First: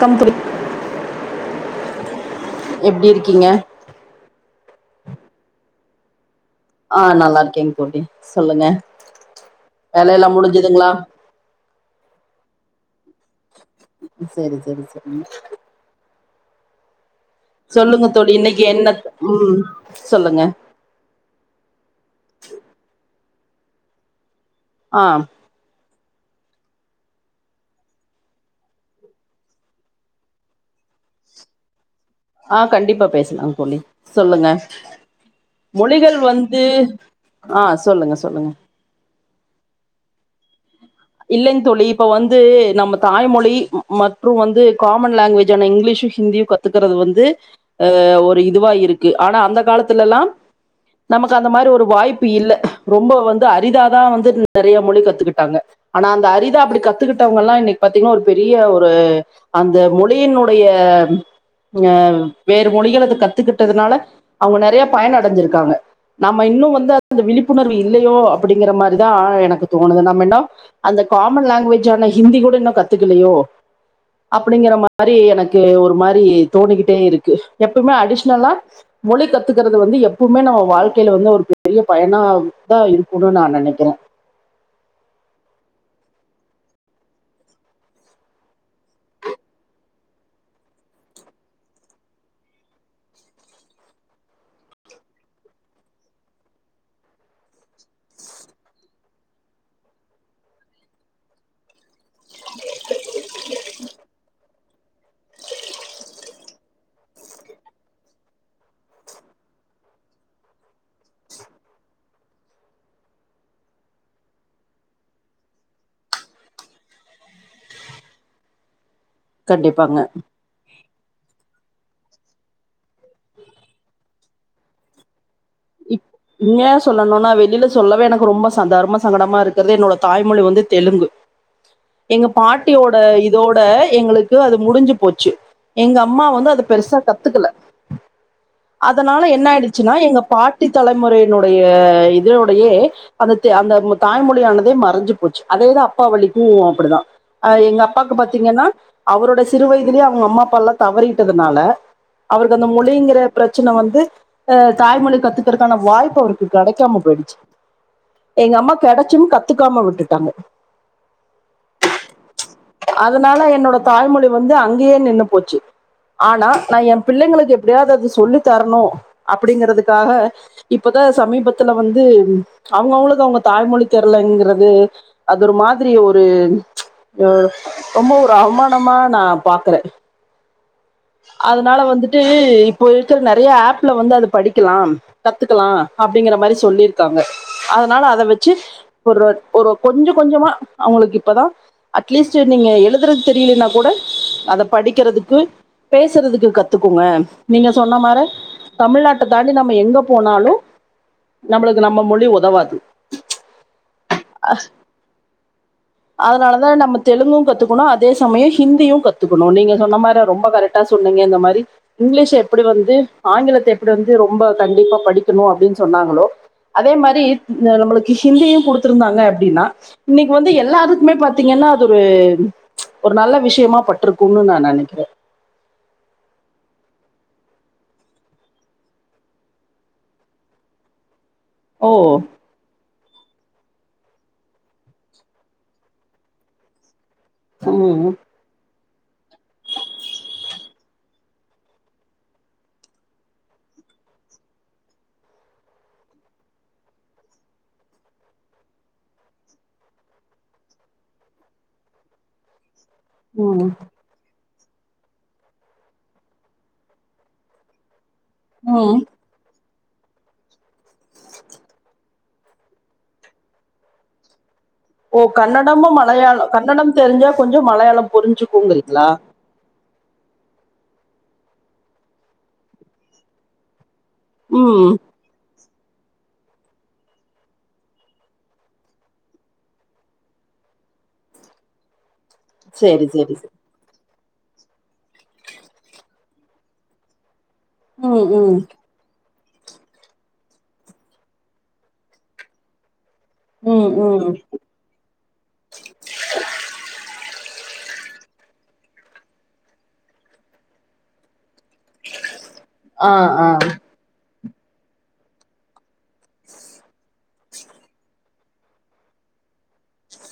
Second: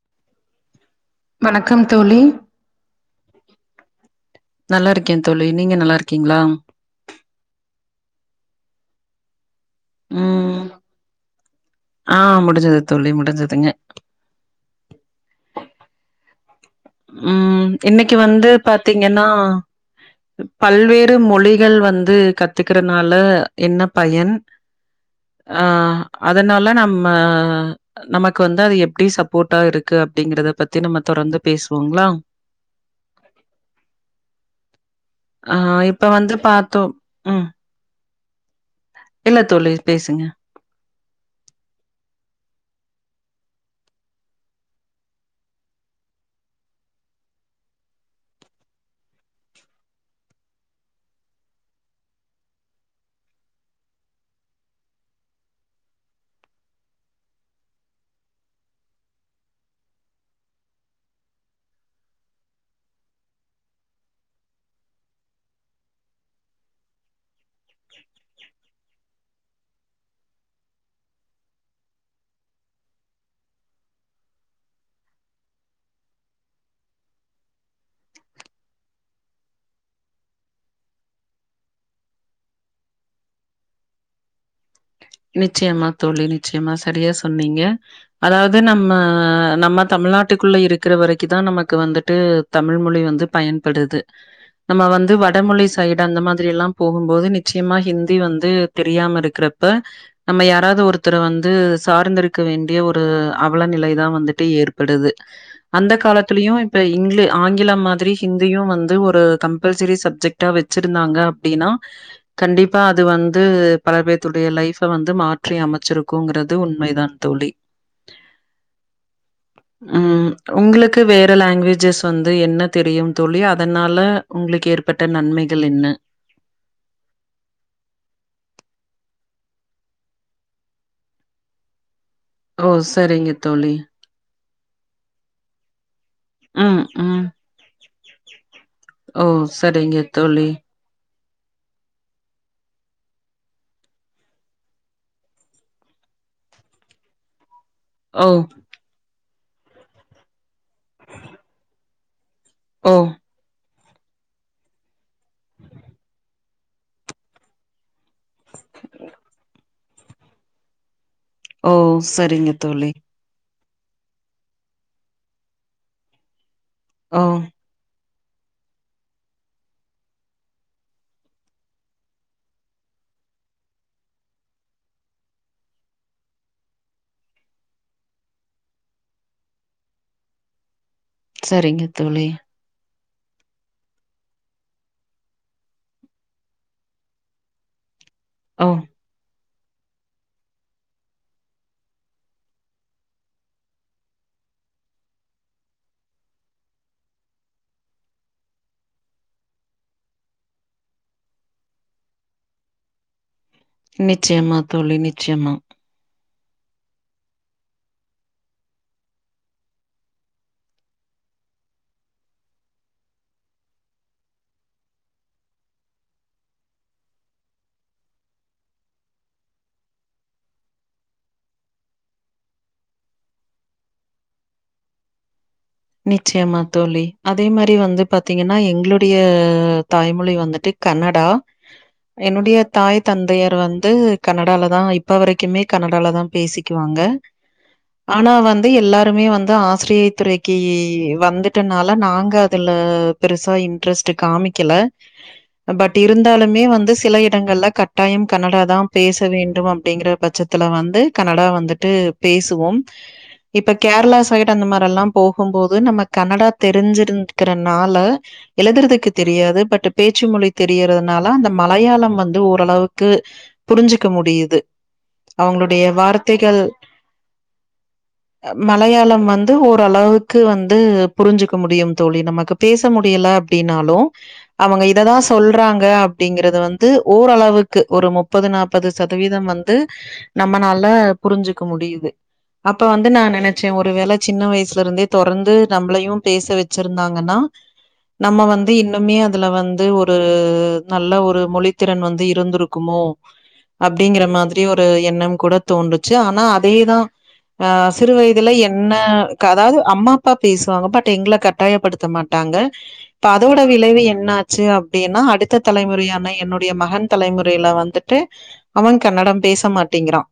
க்கம் பிரு வணக்கம் தோழி எப்டி இருக்கீங்க நல்லா இருக்கே தோழி நீங்க நல்லா இருக் கீங்களா ஆ நல்லா இருக்கேங்க தோழி சொல்லுங்க வேலையெல்லா ம் முடிஞ்சதுங்களா ஆ முடிஞ்சது தோழி முடிஞ்சதுங்க செரி செரி செரி ம் இன்னைக்கு தோழி வந்து என்ன பாத்தீங்கன்னா ம் சொல்லுங்க பல்வேறு மொழிகள் வந்து கத்துக்கறனால என்ன பயன் ஆ ஆ அதனால நம்ம நமக்கு வந்து அது எப்டி சப்போர்ட்டா இருக்கு அப்டிங்கறத பத்தி நம்ம தொடர்ந்து பேசுவோங்களா ஆ கண்டிப்பா பேசலாம்ங்க தோழி சொல்லுங்க ஆ இப்ப மொழிகள் வந்து பாத்தோ ம் ஆ சொல்லுங்க சொல்லுங்க இல்ல தோழி பேசுங்க இல்லன்னு தோழி இப்ப வந்து நம்ம தாய்மொழி மற்றும் வந்து காமன் லாங்குவேஜ் ஆனா இங்கிலீஷும் ஹிந்தியும் கத்துக்கிறது வந்து அ ஒரு இதுவா இருக்கு ஆனா அந்த காலத்துல எல்லா நமக்கு அந்த மாரி ஒரு வாய்ப்பு இல்ல ரொம்ப வந்து அரிதாதான் வந்து நெறைய மொழி கத்துக்கிட்டாங்க ஆனா அந்த அரிதா அப்டி கத்துக்கிட்டவங்க எல்லா இன்னைக்கு பாத்தீங்கன்னா ஒரு பெரிய ஒரு அந்த மொழியினுடைய அ வேறு மொழிக கத்துக்கிட்டதுனால அவங்க நிறைய பயன அடைஞ்சிருக்காங்க நம்ம இன்னும் வந்து அந்த விழிப்புணர்வு இல்லயோ அப்டிங்கிற மாரிதா எனக்கு தோணுது நம்ம என்னா அந்த காமன் லாங்குவேஜ் ஆனா ஹிந்தி கூட இன்னும் கத்துக்கலையோ அப்டிங்கிற மாரி எனக்கு ஒரு மாரி தோணிக்கிட்டே இருக்கு எப்பவுமே அடிஷனலா மொழி கத்துக்கிறது வந்து எப்பவுமே நம்ம வாழ்க்கையில வந்து ஒரு பெரிய பயனா தா இருக்கணும் நா நினைக்கிறேன் நிச்சயமா தோழி நிச்சயமா சரியா சொன்னீங்க அதாது நம்ம நம்ம தமிழ்நாட்டுக்குள்ள இருக்கிற வரைக்குதான் நமக்கு வந்துட்டு தமிழ்மொழி வந்து பயன்படுது நம்ம வந்து வடமொழி சைடு அந்த மாரி எல்லா போகும் போது நிச்சயமா ஹிந்தி வந்து தெரியாம இருக்கிறப்ப நம்ம யாராவது ஒருத்தரை வந்து சார்ந்திருக்க வேண்டிய ஒரு அவ் நிலை தா வந்துட்டு ஏற்படுது அந்த காலத்திலயும் இப்ப இங் ஆங்கில மாரி ஹிந்தியும் வந்து ஒரு கம்பல்சரி சப்ஜெக்டா வச்சிருந்தாங்க அப்டின்னா கண்டிப்பா அது வந்து பல பேர்த்தோட லைப் வந்து மாற்றி அமைச்சிருக்குங்கிறது உண்மைதான் தோழி கண்டிப்பாங்க ம் உங்குளு வேற லாங்குவேஜஸ் வந்து என்ன தெரியும் தோழி அதனால உங்களுக்கு ஏற்பட்ட நன்மை ம் இங்க சொல்லணும்னா வெளியில சொல்லவே எனக்கு ரொம்ப தர்ம சங்கடம் இருக்கிறது என்னோட தாய்மொழி வந்து தெலுங்கு எங்க ஓ! பாட்டியோட சரிங்க இதோட தோழி. எங்களுக்கு அது முடிஞ்சு போச்சு எங்க அப் அம்மா வந்து அதை ம், பெருசா ம். கத்துக்கல அதனால ஓ! என்ன ஆயிடுச்சுன்னா சரிங்க எங்க தோழி. பாட் தலைமுறையினுடைய இதலோடையே அந்த அந்த தாய்மொழியானதே மறைஞ்சு போச்சு அதோடே அப்பா வளிக்கும் அப்டிதான் எங்க அப்பாக்கு ஓ! பாத்தீங்கன்னா அவரோட சிறு வயதிலயே அவங்க அம்மா அப்பா எல்லா தவறிட்டனால அவருக்கு அந்த ஓ! மொழிங்கிற பிரச்சனை வந் க்கு தாய்மொழி கத்துக் வாய்ப்பு அவருக்கு கிடைக்காம போயிடுச்சு எங்க அம்மா கிடைச்சும் கத்துக்காம விட்டுட்டாங்க ஓ செரிங்க தோழி அதனால என்னோட தாய்மொழி வந்து அங்கயே நின்னு போச்சு ஆனா நா என் ஓ! பிள்ளைங்களுக்கு எப்டியாவது அது சொல்லி தரணு அப்டிங்கறதுக்காக இப்பதா சமீபத்துல வந்து அவங்கவுங்களுது அவங்க தாய்மொழி தெரலங்கிறது அது ஒரு மாதிரி ஒரு அ ரொம்ப ஒரு அவமானமா நா பாக்குறே அதானால சரிங்க வந்துட்டு தோழி. இப்ப இருக்குற நெறைய ஆப்லா வந்து அது படிக்காலா கத்துக்காலா அப்டிங்கற மாரி சொல்லிருக்காங்க இதானால அதாவச்சி ஓ! போற ஒரு கொஞ்ச கொஞ்சமா அவங்களுக்கு இப்பாதா அட்லீஸ்ட் நீங்க எழுதுறது சாரியில்லனா கூட அத படிக்கறத்துக்கு பேசறத்துக்கு கத்துக்கோங்க நீங்க சொன்ன மாரா தமிழ் நாட்டுதாண்டி நம்ப எங்க போனலு நம்பாளுக்கு நம்ம மொழி உதாவது நிச்சயமா தோழி நிச்சயமா அதனாலதா நம்ப தெலுங்கு கத்துக்கனு அதே சமயோ ஹந்தியு கத்துக்கனு நீங்க சொன்ன மாரி ரெம்பா கரெக் ட்டா சொன்னிங்க இந்த மாரி இங்கிலீஷ் எப்டி வந்து ஆங்கிலத்த எப்டி வந்து ரொம்ப கண்டிப்பா படிக்கனு அப்டின் சொன்னாங்களோ அதே மாரி இந்த நம்மளுக்கு ஹிந்தியு குடுத்துருந்தாங்க அப்டின்னா இன்னிக்கு வந்து எல்லாருக்குமே பாத்தீங்கன்னா அது ஒரு ஒரு நல்ல விஷயமா பட்டுருக்குனு நா நெனைக்கிறே நிச்சயாம தோழி அதோ மாரி வந்து பாத்திங்கன்னா எங்களுடைய தாய் மொழி வந்துட்டு கன்னாட ஓ என்னுடைய தாய் தந்தையர் ட்டு வந்து கனடாலதா இப்பவரைக்குமே கனடாலதா பேசிக்குவாங்க ம் ஆனா வந்து எல்லார் ட்டுமே வந்து ஆசிரியை துறைக் க்கே வந்துட்டுனலா நாங்க அதல பெருசா இன்ரட்ஸ்ட் காமிக்கல பட் இருந்தாலுமே வந்து சில இடங்கால கட்டாயம் கனடாதா பேச வேண்டு அப்டிங்கற பட்ச்சதுலா வந்து கனடா வந்து பேசுவேம் ம் இப்ப கேரளா சை ட்டு அந்த மாரில்லா போகும்போது நம்ம கன்னடா தெரிஞ்ங்க்குற நாள ம் எழுதுதறதுக்கு தெரியாத பட் பேச்சு மொழி தெரியுரதுனாலா அந்த மாலையாளம் வந்து ஓரளவுக்கு புரிஞ்சிக் முடியுது ஓ அவங்களுடைய கன்னடமும் மலையாள வார்த்தைகள் கன்னடம் தெரிஞ்சா கொஞ்சம் மலையாளம் புரிஞ்சிக்குங்கிறிங்களா ரளவுக்கு வந்து புரிஞ்சிக முடியு தோழி நமக்கு பேச முடியல அப்டினாலு அவங்க ம் இதுதா சொல்றாங் ங்கா அப்டிங்கறத வந்து ஓரளவுக்கு ஒரு முப்பது நாப்பது சதவீதம் வந்து நம்மனால புரிஞ்சிக்க முடியுது அப்ப சரி வந்து நா சரி சரி நெனச்சே ஒரு வேல சின்ன வயசு த்து இருந்தே தொரந்து நம்பளையே பேச வெச்சிருந்தாங்கனா ம் நம்ம ம் வந்து இன்னுமே அ இதுலா வந்து ஒரு நல்ல ஒரு மொழி திறன் இருந்திருக்குமோ ம் அப்டிங்கிற ம் மாரி ஒரு எண்ணம் கூட தோன்றுச்சி ஆன அதேதா ஆ சிரு வயதுலா என்னா கதாவது அம்மா அப்பா பேசுவாங்கா பட் எங்களக ட்டாயபடுத்தமாட்டங்க ஆ இப்ப ஆ அதோட விளைவு என்னா ச்சி அப்டினா அடுத்த தலைமுறையான என்னுடைய மகன்க தலைமுறைல வந்துட்டு அவன் கன்னடம் பேசமாட்டிங்கிறா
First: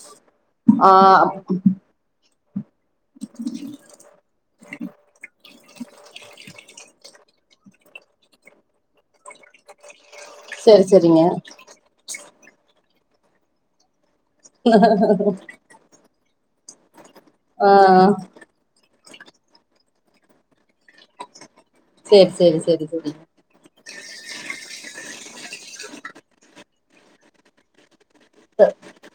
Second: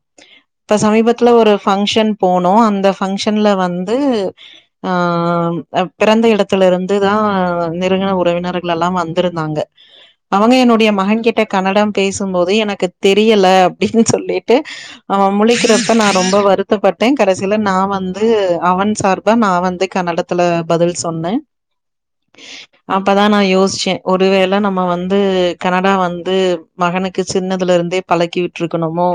ப்பா ஆ சமீபத்துல ஒரு ஃபங்ஷன் போன் நோவந் ந்தா ஃபங்ஷன்ல வந் து ஆ பிறந்த இடத்துல இருந்துதா நெறுங்கன உறவினர்கள் எல்லா வந்திருந்தாங்க அவங்க சரி என்னுடைய சரிங்க மகன் கிட்ட கன்னடம் பேசும்போது எனக்கு தெரியல அப்டி னு சொல்லிட்டு அவ முழிக்கிறப்ப நா ரொம்ப வருத்தப்பட் டே கடைசியில ஆ நா வந்து ன் சார்பா நா வந்து கன்னடத்துல பதில் சொன்னே சரி சரி சரி சரி அப்பதா நா யோசிச்சே ஒருவேளை நம்ம வந் து கன்னடா வந்து மகனுக்கு சின்னதுல இருந்தே பழக்கி த விட்ருக்கணுமோ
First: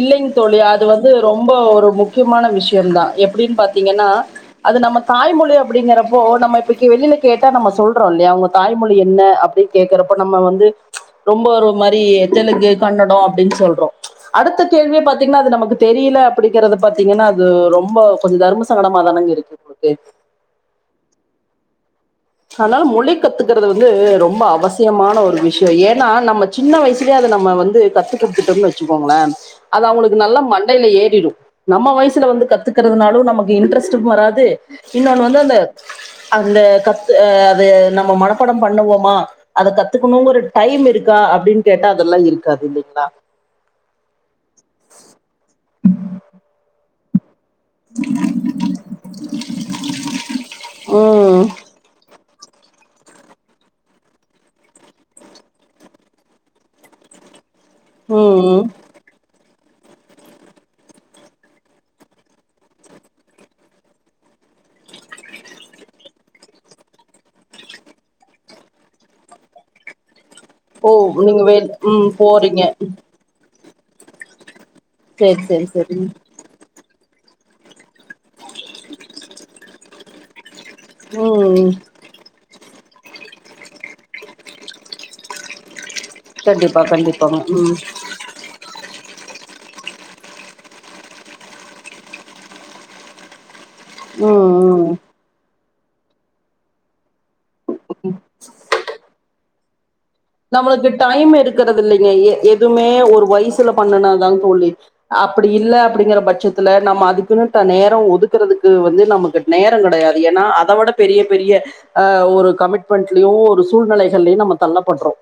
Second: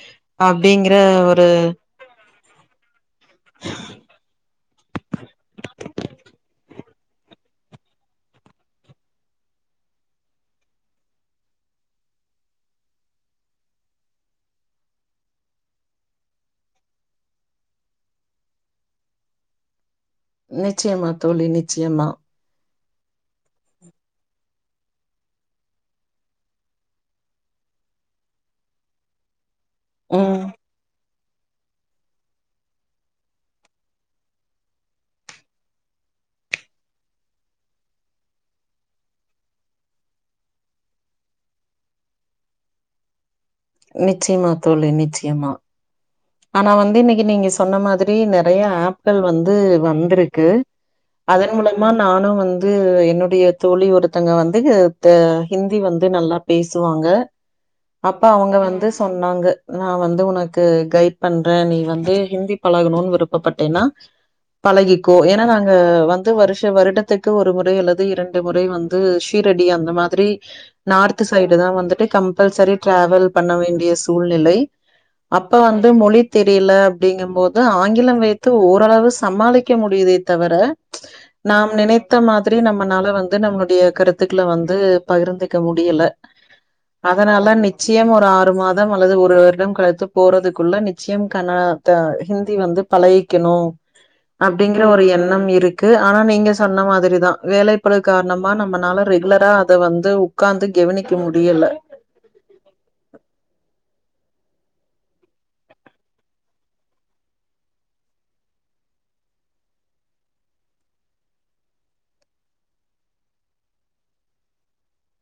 இல்லைங் தோழி அது வந்து ரொம்ப ஒரு முக்கியமான விஷ்யோ தா எப்பிடின் பாத் திங்கன்னா அது நம்ம தாய்மொழி அப்பிடிங்கறப்போ நம்ம இப்பக்கி வெளியில கேட்டா நம்ம சொல்றோ இல்லையா உங்க தாய்மொழி என்ன அப்டி கேக்கறப்போ நம்ம வந்து ரொம்ப ஒரு மாரி தெலுங்கு கன்னடோ ப்பிடின் சொல்றோ அடுத்த கேள்வியே பாத்தீங்கன்னா அது நமக்கு தெரியல அப்டிங்கிறது பாத்தீங்கன்னா அது ரொம்ப கொஞ்ச தரும சங்கடமா தானங்க இருக்கு நிச்சயமா தோழி நிச்சயமா அனால மொழி கத்துக்கறத வந்து ரொம்ப அவசியமான ஒரு விஷ்யோ ஏன்னா நம்ம சின்ன வயசுலயே அத நம்ம வந்து கத்துக்குடுத்துட்டம் வச்சுக்கோங்கள அது அவங்களுக்கு நல்லா ம் மண்டையில ஏறிரு நம்ம வயசுல வந்து கத்துக்கறதுனாலு நமக்கு இன்ட்ரெஸ்டு வராது இன்னொன்னு வந்து அந்த அந்த க து அது நம்ம மனப்பாடம் பண்ணுவோமா அத கத்துக்கணுங்கற டைம் இருக்கா அப்டின்னு கேட்டா அதெல்லா இருக்காது இல்லிங்களா நிச்சயமா தோழி நிச்சயமா ஆனா வந்து இன்னிக்கு நீங்க சொன்ன மாதிரி நெறைய ஆப்பிள் வந்து வந்திருக்கு ம் அதன் மூலமா நானு வந் ந்து என்னுடைய தோழி ஒருத்தங்க வந்து த ஹிந்தி வந்து நல்லா பேசுவாங்க அப்ப அவங்க ம் வந்து சொன்னாங்க நா வந்து உனக்கு கைட் பண்றே நீ வந்து ஹிந்தி பழகணுன் விருப்பப்பட்டேன்னா பழகிக்கோ ஏன்னா நாங்க வந்து வருஷ வருடத்துக்கு ஒரு முறை அல்லது இரண்டு முறை வந்து ஷீரடி அந்த மாதிரி ஓ நார்த் நீங்க வே சைடுதா வந்துட்டு ம் போறீங்க கம்பல்சரி டிராவல் பண்ண வேண் ய சூழ்நிலை சேரி செரி செ து மொழி தெரியல அப்டிங்கும் போது ஆங்கிலம் வைத்து ஓரளவு சமாளிக்க முடியுதே தவிர நாம் ம் நினைத்த மாதிரி நம் மனால வந்து நம்முடைய கருத்துக்கள வந்து பகிர்ந்துக்க முடியல கண்டிப்பா கண்டிப்பாங்க அதனால ம் நிச்சயம் ஒரு ஆறு மா தம் அல்லது ஒரு வருடம் கழித்து போறது க்குள்ள நிச்சயம் கன்ன த ஹிந்தி வந்து பழகிக்கணு ம் அப்டிங்கிற ம் ஒரு எண்ணம் இரு க்கு ஆனா நீங்க சொன்ன மாதிரிதா வேலைப்பளு காரணமா நம்மனால ரெகுலரா அத வந் நம்மளுக்கு டைம் இருக்கறது இல்லைங்க எ எதுமே ஒரு வயசுல பண்ணுனாதா தோழி அப்பிடி இல்ல அப்பிடிங்கற பட்சத்துல நம்ம அதுக்குன்னு த நேரோ ஒதுக்குறதுக்கு வந்து நமக்கு நேரங் கெடையாது ஏன்னா அத விட பெரிய பெரிய ஆ ஒரு கமிட்மெண்ட்லயு ஒரு சூழ்நெலைகள்லயு நம்ம தள்ளப்பட்றோ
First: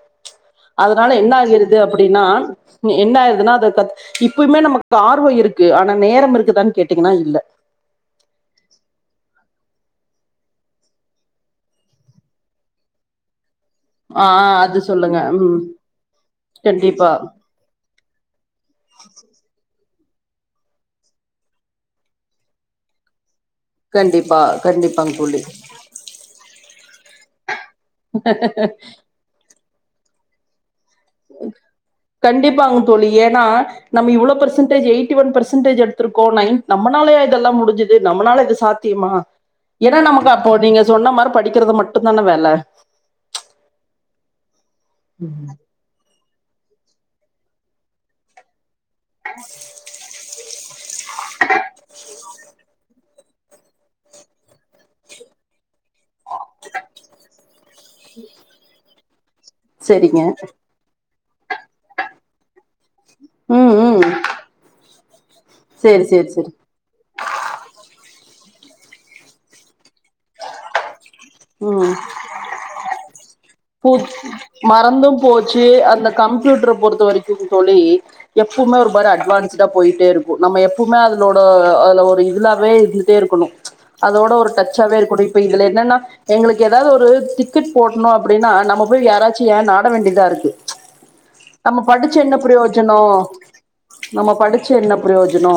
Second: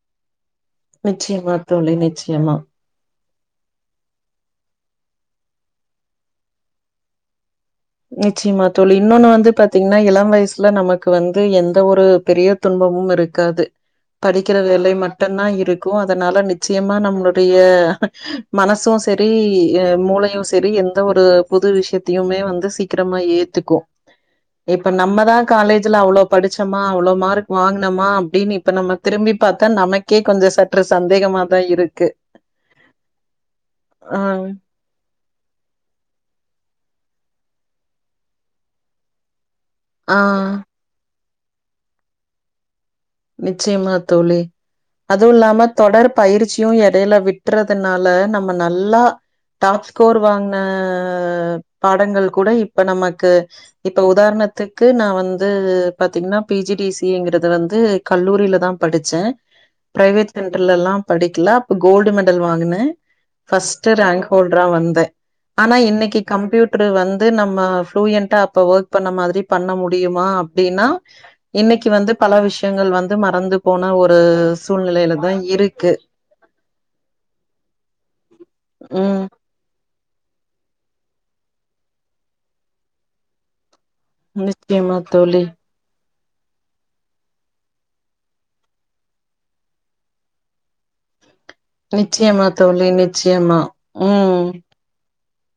அதனால என்ன நிச்சயமா ஆகிருது தோழி, அப்பிடின்னா நிச்சயமா. ம் என்ன ஆயிருதுன்னா அத தத் இப்பயுமே நம க்கு ஆர்வோ இருக்கு ஆனா நேரம் இருக்குதான்னு கேட்டீங்கன்னா இல்ல நிச்சயமா தோழி இன்னொன்னு வந்து பாத்தீங்ன்னா இளம் வயசுல நமக்கு வந்து எந்த ஒரு பெரிய துன்பமு இருக்காது ஆ படிக்கிற அது வேலை சொல்லுங்க மட்டும்தா ம் இருக்கு அதனால நிச்சயமா கண்டிப்பா நம்மளுடைய மனசு சரி யே மூளையு சரி எந்த ஒரு புது விஷயத்தையுமே வந்து சீக்கிரமா ஏத் துக்கு கண்டிப்பா இப்ப கண்டிப்பாங் நம்மதா தோழி காலேஜ்ல அவ்ளோ படிச்சமா அவ்ளோ மார்க் வாங்குனமா அப்டின்னு இப்ப நம்ம திரும்பி பாத் தா நமக்கே கொஞ்ச ச கண்டிப்பாங்க தோழி ஏன்னா நம்ம ஆ, இவ்ளோ percentage eighty one percentage எடுத்திருக்கோ நைன் நம்மனாலயா இதெல்லா முடிஞ்சுது நம்மனால இது சாத்தியமா ஏன்னா ஆ, நமக்கு அப்போ நீங்க சொன்ன மார படிக்கறது மட்டுந்தான வேல நிச்சயமா தோழி அதுவு இல்லாம தொடர் பயிற்சியு எ டையில விட்றதுனால நம்ம நல்லா டாப் ஸ்கோர் வாங்ன பாடங்கள் கூட இப்ப நம க்கு இப்ப உதாரணத்துக்கு நா வந்து பாத்தீங்ன்னா P G D C A ங்கிறது வந் கல்லூரிலதா படி ச்சே சரிங்க பிரைவேட் சென்டர்லல்லா படிக்கல அப்ப கோல்டு மெடல் வாங்குனே ம் ஃபஸ்ட்டு ம் ரேங்க் ஹோல்டரா வந்தே ஆனா சேரி இன்னக்கி சேரி சேரி கம்ப்யூட்டரு வந்து நம்ம ஃப்ளூயன்ட்டா அப்ப ஒர்க் பண்ண மாதிரி பண்ண முடியுமா அப்டின்னா இன்னக்கி வந்து பல விஷ பு மறந்தும் சூழ்நிலையில தான் போச்சு இருக்கு அந்த கம்யூட்டர பொறுத்த வரைக்கு தோழி எப் பமே ஒரு மார ம் அட்வான்ஸ்டா போய் ட்டே இருக்கு நம்ம எப்பமே அதுலோட அதுல ஒரு இதுலாவே இருந்துட்டே இருக்கணு அதோட ஒரு நிச்சயமா டச்சாவே இருக்கணு இப்ப தோழி இதுல என்னன்னா எங்களுக்கு எதாவது ஒரு டிக்கெட் போடணு அப்பிடின்னா நம்ம போய் யாராச்சிய நாட வேண்டியதா இருக்கு நம்ம படிச்சு என்ன நிச்சயமா தோழி பிரயோஜனோ நிச்சயமா நம்ம ம் படிச்சு என்ன பிரயோ ஜனோ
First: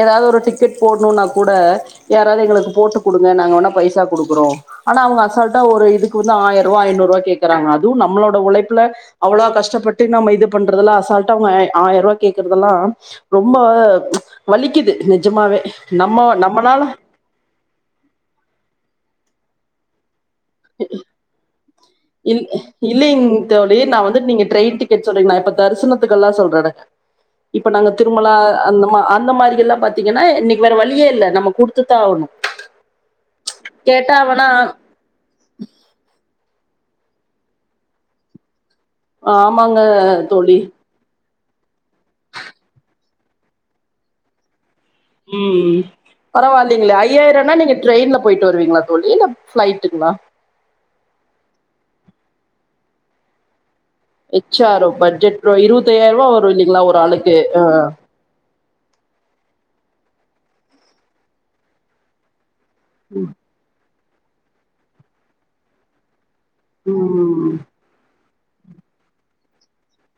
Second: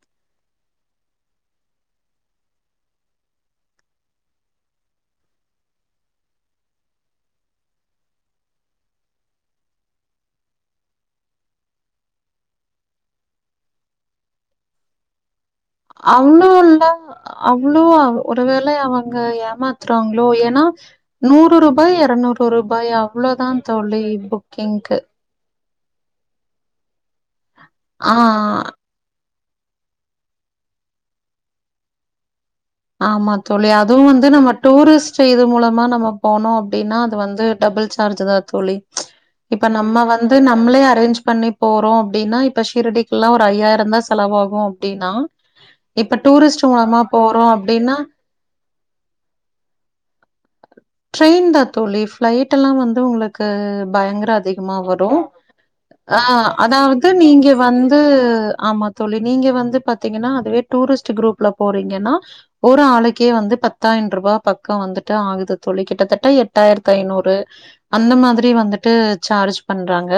ஏதாவது ஒரு டிக்கெட் போடணுன்னா கூட யாராவது எங்களுக்கு போட்டு குடுங்க நாங்க வேண்ணா பைசா குடுக்குறோ ஆனா அவங்க அசால்ட்டா ஒரு இதுக்கு வந்து ஆயர்ருவா ஐநூறுவா கேக்கறாங்க அதுவு நம்மளோட உழைப்புல அவ்ளா கஷ்டப்பட்டு நம்ம இது பண்றதல்லா அசால்ட்டா அவங்க ஏ ஆயர்ரூவா கேக்கறதெல்லா ரொம்ப வலிக்குது நிஜமாவே நம்ம அவ்ளோ நம்மனால எல்லா அவ்ளோ ஒருவேள அவங்க ஏ மாத்தறாங் களோ ஏன்னா நூறு ரூ இல் இல்லீங் தோழி நா வந்து நீங்க ட்ரெயின் டிக்கெட் சொல்றீங்க நா இப்ப தரிசனத்துக்கெல்லா சொல்றேனுங்க இப்ப நாங்க ஆ திருமலா அந்த மா அந்த மாரி ல்லா பாத்தீங்கன்னா இன்னக்கி வேற வழியே இல்ல நம்ம குடுத்துத்தா ஆவணு ஆமா தோழி அதுவு வந்து நம்ம டூரிஸ்ட் இது மூலமா நம்ம போனோ அப்டின்னா அது வந்து டபுள் சார்ஜ்தா தோழி இப்ப ஆமாங்க நம்ம வந்து தோழி நம்மளே அரேஞ்ச் பண்ணி போறோ அப்டின்னா இப்ப ஷீரடிக்கல்லா ஒரு ஐயாயிரந்தா செலவாகு அப்டின்னா ம் இப்ப டூரிஸ்ட் பரவால்லிங்களே மூலமா போறோ ஐயாயிரம்னா நீங்க அப்டின்னா ட்ரெயின்ல போயிட்டு வருவீங்களா தோழி இல்ல ஃப்ளைட்டுங்களா ட்ரெயின் தான் தோழி. ஃப்ளைட் எல்லா வந்து உங்களுக்கு பயங்கர ஹெச் அதிகமா ஆர் ஓ வரு பட்ஜெட் இருபத்தையாயிரம் ஆ ரூபா வரும் இல்லைங்களா ஒரு அதாவது ஆளுக்கு நீங்க வந்து ஆமா தோழி நீங்க வந்து பாத் தீங்கன்னா அதுவே டூரிஸ்ட்டு குரூப்ல போறீங்கன்னா ஒரு ஆளுக்கே வந்து பத் பத்தாயிர ரூபா பக்க வந்துட்டு ஆகுது தோழி கிட்டத்தட்ட எட் டாயிரத்தி ஐநூறு ம் அந்த மாதிரி [unintelligible] வந்துட்டு சார்ஜ் பண்றாங்க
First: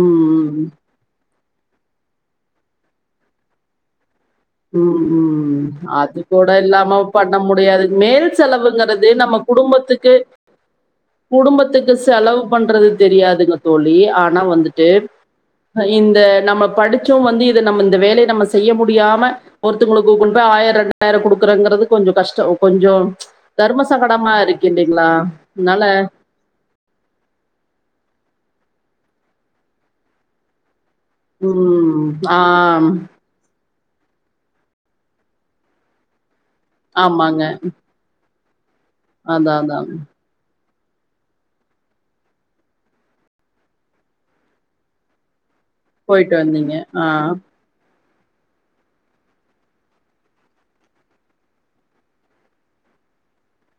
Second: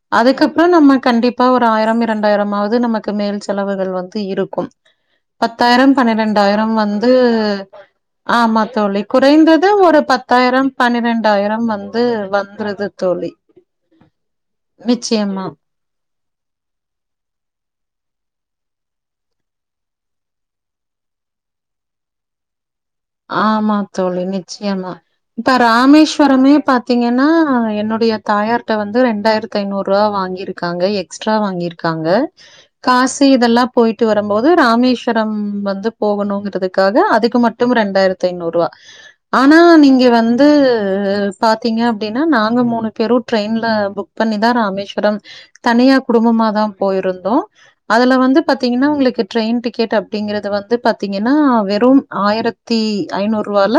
ம் அதுக்கப்புறோ நம்ம கண்டிப் அப்ப ஒரு ஆயிரம் இரண்டாயிரம்மாவது நமக்கு மேல் செலவுகள் வந் தி இருக்கு ம் ம் பத்தாயிரம் பன்னிரண்டு [unintelligible] இல்லாம பண்ண முடியாது மேல் ஆமா தோழி செலவுங்கிறது நம்ம குறைந்தது ஒரு குடும்பத்துக்கு பத்தாயிரம் பன்னிரெண்டாயிரம் குடும்பத்துக்கு வந்து செலவு வந்துருது பண்றது தோழி தெரியாதுங்க தோழி ஆனா வந்துட்டு நிச்சயமா அ இ இந்த நம்ம படிச்சு வந்து இத நம்ம இந்த வேலையை நம்ம செய்ய முடியாம ஒருத்தவங்களுக்கு கொண்டு போய் ஆயிர ரெண்டாயிரம்டுக்குறங்கது கொஞ்சோ கஷ்ட ஆமா தோழி நிச்சயமா இல்லைங்களா இப்ப அதனால ராமேஸ்வரமே பாத்தீங்கன்னா என்னுடைய தாயார் கிட்ட வந்து ரண்டாயிரத்தி ஐநூறு ரூபா வாங்கிருக்காங்க எ எஸ்ட்ரா வாங்கியிருக்காங்க உம் ஆம், காசு இதெல்லா போயிட்டு வரும்போது ராமேஸ்வரம் வந்து போகணு க்காக அதுக்கு ஆமாங்க மட் டு ரண்டாயிரத்த ஐநூறு ரூவா ஆனா அதான் அதான் நீங்க வந்து ஆ பாத்தீங்க அப்படின்னா நாங்க மூணு பேரும் ட்ரெயின்ல புக் பண்ணிதா ராமேஸ்வரம் தனியா போயிட்டு குடும்பமாதா வந்தீங்க ஆ போயிருந்தோ அதுல வந்து பாத்தீங்கன்னா உங்களுக்கு ட்ரெயின் டிக்கெட் அப்படிங்கறது வந்து பாத்தீங்கன்னா வெறும் ஆயிரத்த த்தி ஐநூறு ரூவால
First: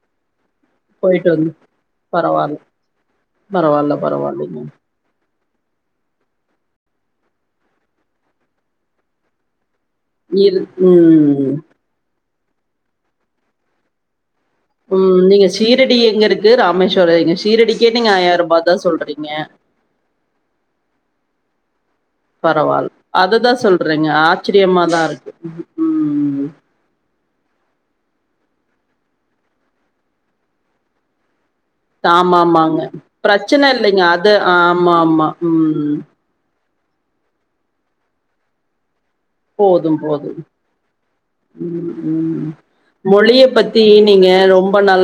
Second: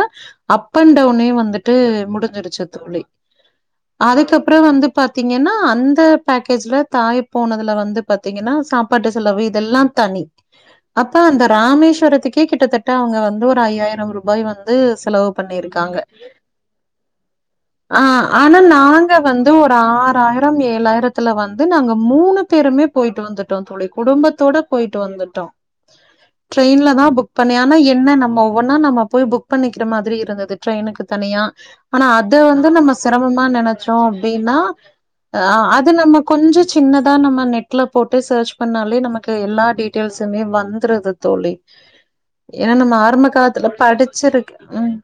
அப்பன் டவுனே போயிட்டு வந்து வந்துட்டு பரவாயில்ல முடிஞ்சிருச்சு தோழி பரவாயில்ல அதுக்கப்புறோ பரவாயில்லைங்க வந்து பா த்தீங்கன்னா அந்த பேக்கேஜ்ல தாய் போனதுல வந்து பார்த்தீங்கன்னா சாப்பாட்டு செலவு இதெல்லா தனி இரு அப்ப அந்த உம் ராமேஸ்வரத்துக் கே கிட்டத்தட்ட அவங்க வந்து ஒரு ஐயாயிரம் ரூ பாய் வந்து உம் செலவு நீங்க ஷீரடி பண்ணிருக்காங்க எங்க இருக்கு ராமேஸ்வரம் எங்க ஷீரடிக்கே ஆ நீங்க ஆயிரம் ஆனா ரூபாய் தான் நாங்க சொல்றீங்க வந்து ஒரு ஆறாயிரம் ஏழாயிரத்த த்துல வந்து நாங்க மூணு பேருமே பரவாயில்ல போயிட்டு அதை வந்துட்டோ தான் தோழி சொல்றேங்க குடும்பத்தோட ஆச்சரியமா போயிட்டு தான் இருக்கு வந்துட்டோ உம் ட்ரெயின்ல தா பு பண்ணனா என்ன நம்ம ஒன்னா நம்ம போய் புக் பண்ணிக்கிற மாதிரி இருந்தது ட்ரெயினுக்கு தனியா ஆனா அத ஆமா வந்து ஆமாங்க நம்ம சிரமமா பிரச்சன நினைச்சோ இல்லைங்க அது அப்படின்னா ஆமா ஆமா அ அது ம் நம்ம கொஞ்சோ சின்னதா நம்ம நெட்ல போட்டு சர்ச் பண்ணாலே நம க்கு எல்லா போதும் போதும் டீட்டெயல்ஸமே வந்துது தோழி ம் ம் ஏன்னா நம்ம ஆரம்ப மொழிய காலத்துல பத்தி நீங்க படிச்சிருக்கு ரொம்ப ம். நல்லா